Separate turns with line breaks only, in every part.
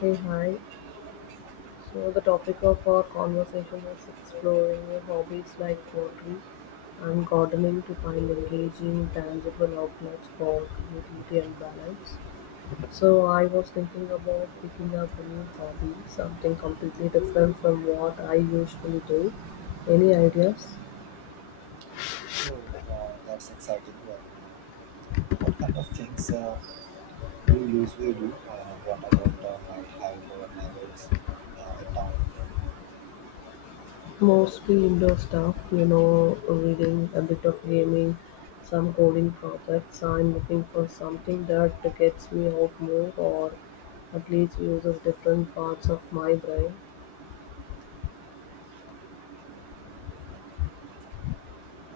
Hey, hi. So, the topic of our conversation is exploring your hobbies like pottery and gardening to find engaging, tangible outlets for creativity and balance. So, I was thinking about picking up a new hobby, something completely different from what I usually do. Any ideas?
Oh, that's exciting one. What kind of things you usually do? What about the night hike or neighbors in town?
Mostly indoor stuff, you know, reading, a bit of gaming, some coding projects. I'm looking for something that gets me out more or at least uses different parts of my brain.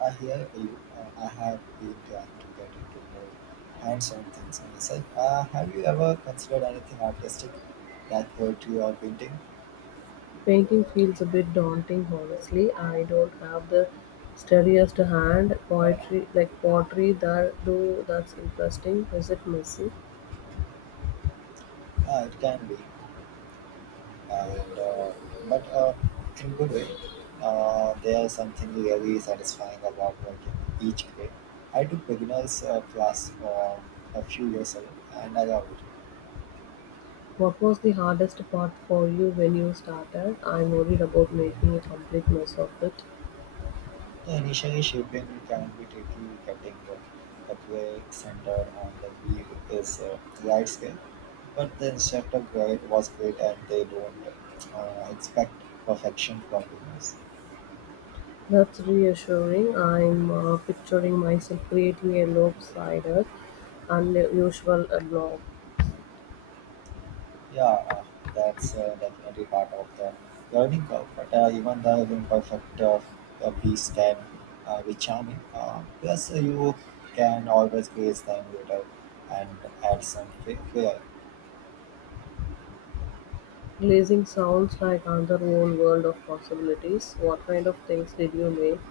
I hear you. I have been trying to get into more hands-on things myself. Have you ever considered anything artistic, like poetry or painting?
Painting feels a bit daunting, honestly. I don't have the steadiest hand. Poetry, like pottery, that though, that's interesting. Is it messy?
It can be, and but in good way. There's something really satisfying about working each grade. I took beginners class a few years ago, and I loved it.
What was the hardest part for you when you started? I'm worried about making a complete mess of it.
The initially shaping can be tricky, getting the play centered on the wheel is right skill, but the instructor grade was great and they don't expect perfection from beginners.
That's reassuring. I'm picturing myself creating a lopsided, unusual blob.
Yeah, that's definitely part of the learning curve. But even the imperfect piece can be charming. Plus, you can always praise them later and add some flair.
Glazing sounds like another whole world of possibilities. What kind of things did you make?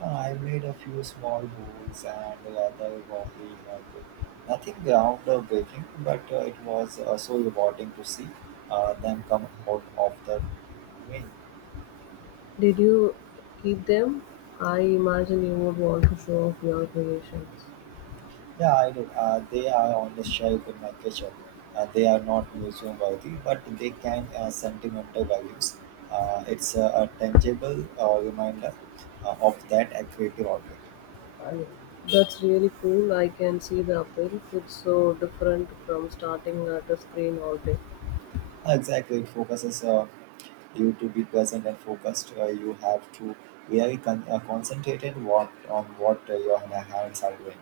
I made a few small holes and rather wobbly mug. Nothing groundbreaking, but it was so rewarding to see them come out of the rain.
Did you keep them? I imagine you would want to show off your creations.
Yeah, I do. They are on the shelf in my kitchen. They are not museum worthy, but they can sentimental values. It's a tangible reminder of that creative outlet.
That's really cool. I can see the appeal. It's so different from starting at a screen all day.
Exactly, it focuses you to be present and focused. You have to really concentrated what on what your hands are doing.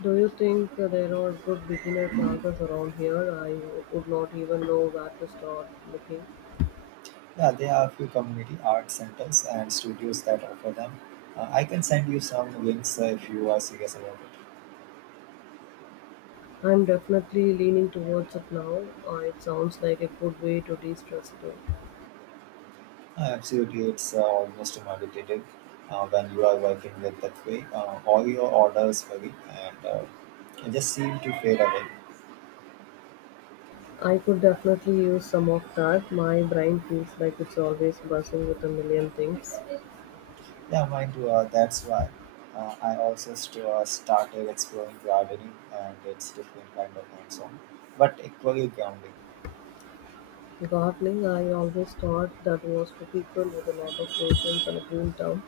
Do you think there are good beginner classes around here? Would not even know where to start looking.
Yeah, there are a few community art centers and studios that offer them. I can send you some links if you are serious about it.
I'm definitely leaning towards it now. It sounds like a good way to de stress too.
Absolutely, it's almost meditative when you are working with that way. All your orders vary and they just seem to fade away.
I could definitely use some of that. My brain feels like it's always buzzing with a million things.
Yeah, mine too. That's why I also started exploring gardening and its different kind of hands-on, but equally grounding.
Gardening, I always thought that was for people with a lot of patience and a green thumb.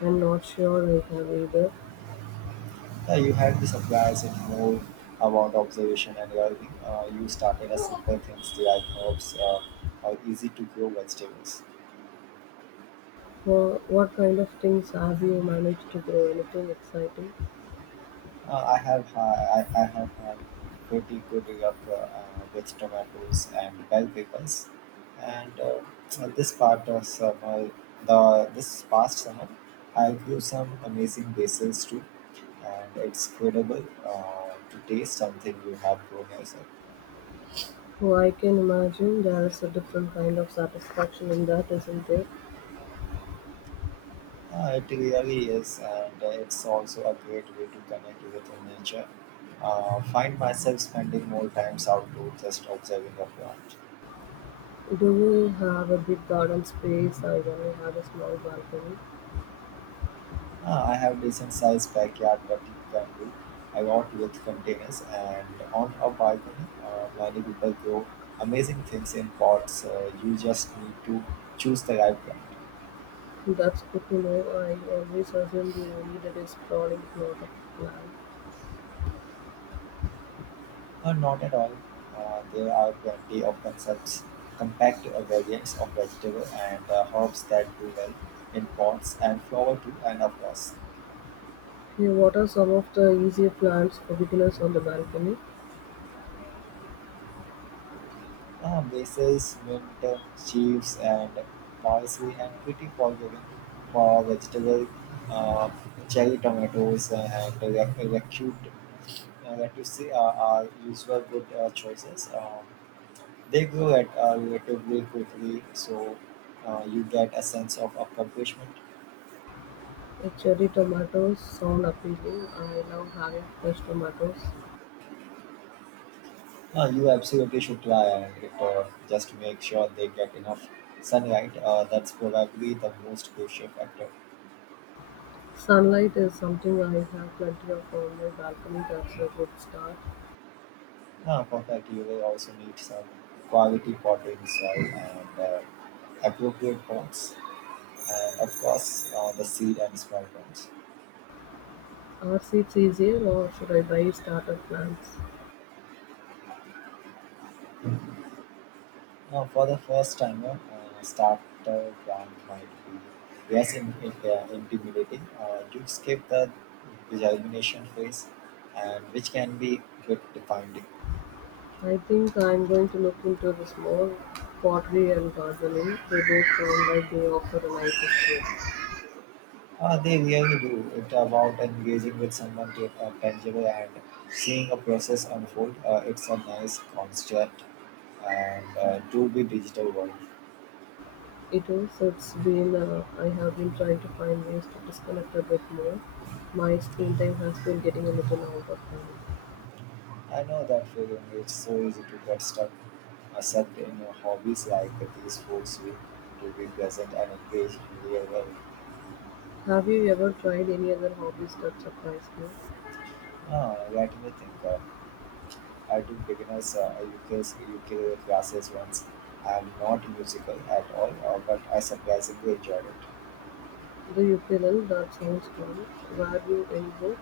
I'm not sure I have either.
Yeah, you had the supplies and more about observation and gardening. You started as simple things like herbs or easy to grow vegetables.
What kind of things have you managed to grow? Anything exciting?
Uh, I have ha I have had pretty good luck with tomatoes and bell peppers, and this part of summer, the this past summer, I grew some amazing basils too, and it's incredible to taste something you have grown yourself.
Oh, I can imagine there's a different kind of satisfaction in that, isn't there?
It really is, and it's also a great way to connect with nature. Find myself spending more times outdoors just observing the plant.
Do you have a big garden space? I only have a small balcony.
Ah, I have decent sized backyard, but you can do. I got with containers and on a balcony. Many people grow amazing things in pots. You just need to choose the right plant.
That's good to know. I always assumed you needed a sprawling plot of land.
Not at all. There are plenty of concepts, compact variants of vegetable and herbs that do well in pots and flower too, and of course.
Here, what are some of the easier plants for beginners on the balcony?
Ah, bases, mint, chives, and parsley, and pretty forgiving for vegetable, uh, cherry tomatoes, and recute, lettuce are usual good choices. They grow at relatively quickly, so you get a sense of accomplishment.
Cherry tomatoes sound appealing. I love having fresh tomatoes.
You absolutely should try and it, just to make sure they get enough sunlight. That's probably the most crucial factor.
Sunlight is something I have plenty of on my balcony. That's a good start.
Ah, perfect. You will also need some quality potting soil and appropriate pots, and of course, the seed and small plants.
Are seeds easier or should I buy starter plants?
Now, for the first timer, starter plant might be less intimidating. You skip the germination phase, and which can be bit defined.
I think I'm going to look into this more. Pottery and gardening, they both sound like they offer a nice escape.
They really do. It's about engaging with someone to tangible and seeing a process unfold. It's a nice concept and to be digital world.
It is, I have been trying to find ways to disconnect a bit more. My screen time has been getting a little out of hand.
I know that feeling. It's so easy to get stuck, sucked in your hobbies like these force you to be present and engaged in the real world.
Have you ever tried any other hobbies that surprised you?
Let me think. I took beginners UK's UK classes once. I'm not musical at all, but I surprisingly enjoyed it.
The ukulele, that sounds fun. Were you any good?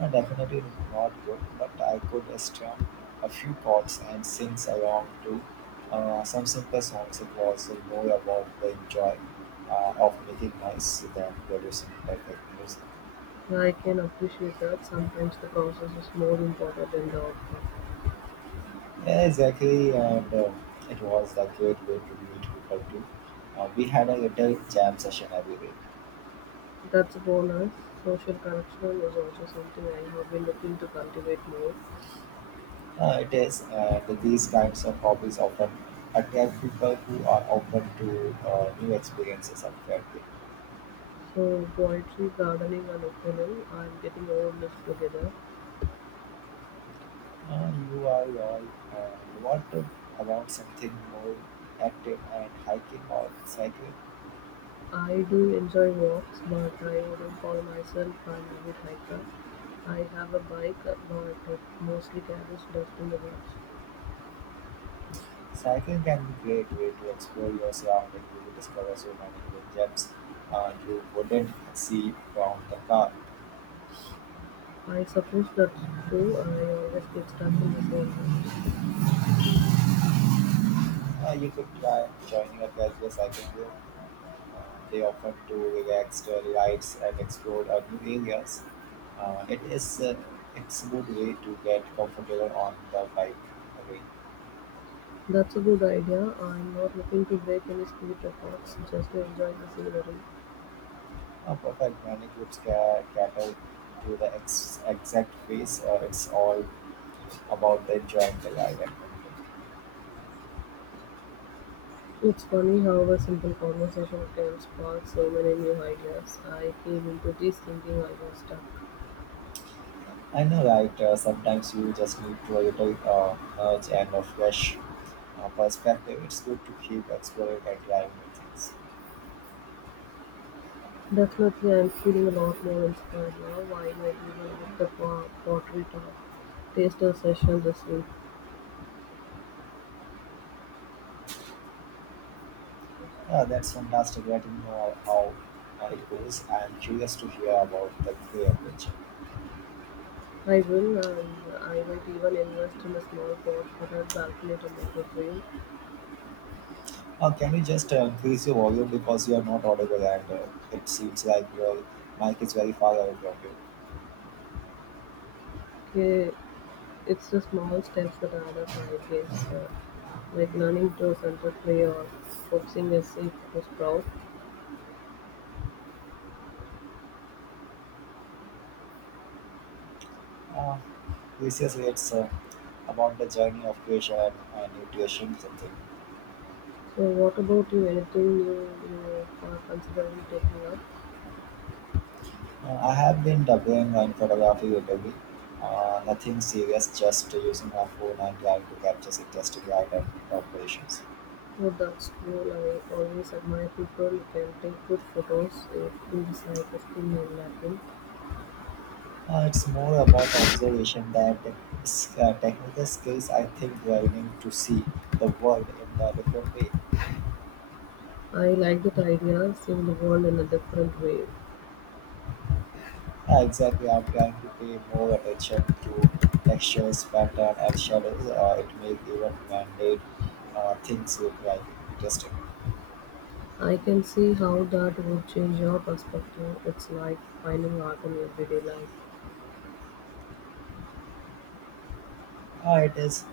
I definitely not good, but I could strum a few chords and sing along to some simple songs. It was more about the joy of making noise than producing perfect music.
I can appreciate that sometimes the process is more important than the outcome.
Yeah, exactly, and it was a great way to meet people too. We had a little jam session every week.
That's a bonus. Social connection is also something I have been looking to cultivate more.
It is, and these kinds of hobbies often attract people who are open to new experiences and creativity.
So, poetry, gardening, and ukulele, I'm getting all this together.
Non-URL, and what about something more active and hiking or cycling?
I do enjoy walks, but I wouldn't call myself an avid hiker. I have a bike, but it mostly carries dust in the woods.
Cycling can be great way to explore your surroundings. You will discover so many hidden gems you wouldn't see from the car.
I suppose that's true. I always get stuck in the same loops.
You could try joining a casual cycling group. They often do relaxed rides and explore new areas. Uh, it is uh, it's a good way to get comfortable on the bike again.
That's a good idea. I'm not looking to break any speed records, just to enjoy the scenery.
Perfect. Many groups cater to the exact phase. It's all about the enjoying the live adventure.
It's funny how a simple conversation can spark so many new ideas. I came into this thinking I was stuck.
I know, right? Sometimes you just need to a little nudge and a fresh perspective. It's good to keep exploring and trying new things.
Definitely, I'm feeling a lot more inspired now. I might even book the pottery talk taster session this week.
Yeah, that's fantastic. Let me know how it goes. I'm curious to hear about the Grey adventure.
I will, and I might even invest in a small pot for that balcony tomato dream.
Can you just increase your volume because you are not audible, and it seems like your mic is very far away from you.
Okay, it's the small steps that add up, I guess, like learning to center play or coaxing a seed to sprout.
Uh, Yes, yes, it's about the journey of creation and nutrition something.
So what about you? Anything you are considering taking up?
I have been dabbling in photography lately. Nothing serious, just using my phone and trying to capture interesting light and operations.
Oh, that's cool. I always admire people who can take good photos. It feels like a skill I'm lacking.
It's more about observation that technical skills. I think learning to see the world in a different way.
I like that idea, seeing the world in a different way.
Yeah, exactly. I'm trying to pay more attention to textures, pattern, and shadows. It makes even man-made things look like interesting.
I can see how that would change your perspective. It's like finding art in everyday life.
It is,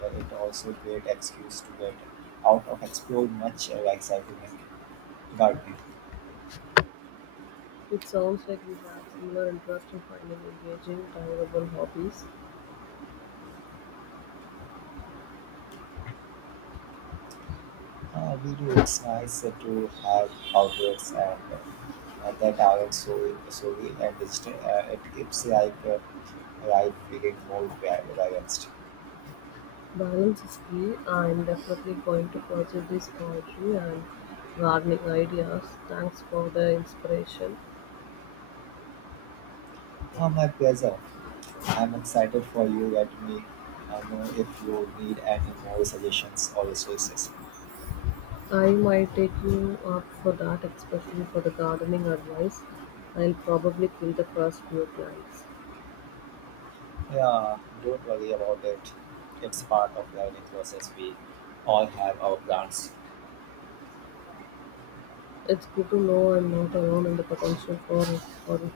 and it also great excuse to get out of explore much like cycling and gardening.
It sounds like we have similar interest in finding engaging, tangible hobbies.
We do. It's nice to have outlets and that aren't so solely and digital. It keeps like life feeling more balanced.
Balance is key. I am definitely going to pursue these poetry and gardening ideas. Thanks for the inspiration.
My pleasure. I'm excited for you. Let me know if you need any more suggestions or resources.
I might take you up for that, especially for the gardening advice. I'll probably kill the first few plants.
Yeah, don't worry about it. It's part of learning process. We all have our plans.
It's good to know I'm not alone in the potential for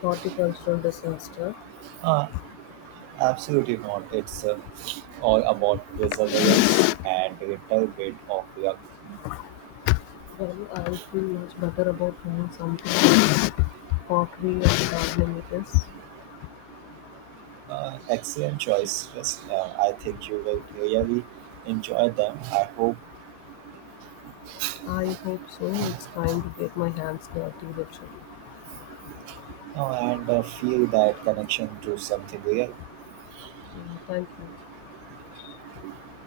horticultural disaster.
Uh, Absolutely not. It's all about perseverance and a little bit of luck.
Well, I'll feel much better about trying something like pottery and gardening it is.
Excellent choice. Yes, I think you will really enjoy them. I hope
I hope so. It's time to get my hands dirty, literally.
and feel that connection to something real.
Yeah, thank you.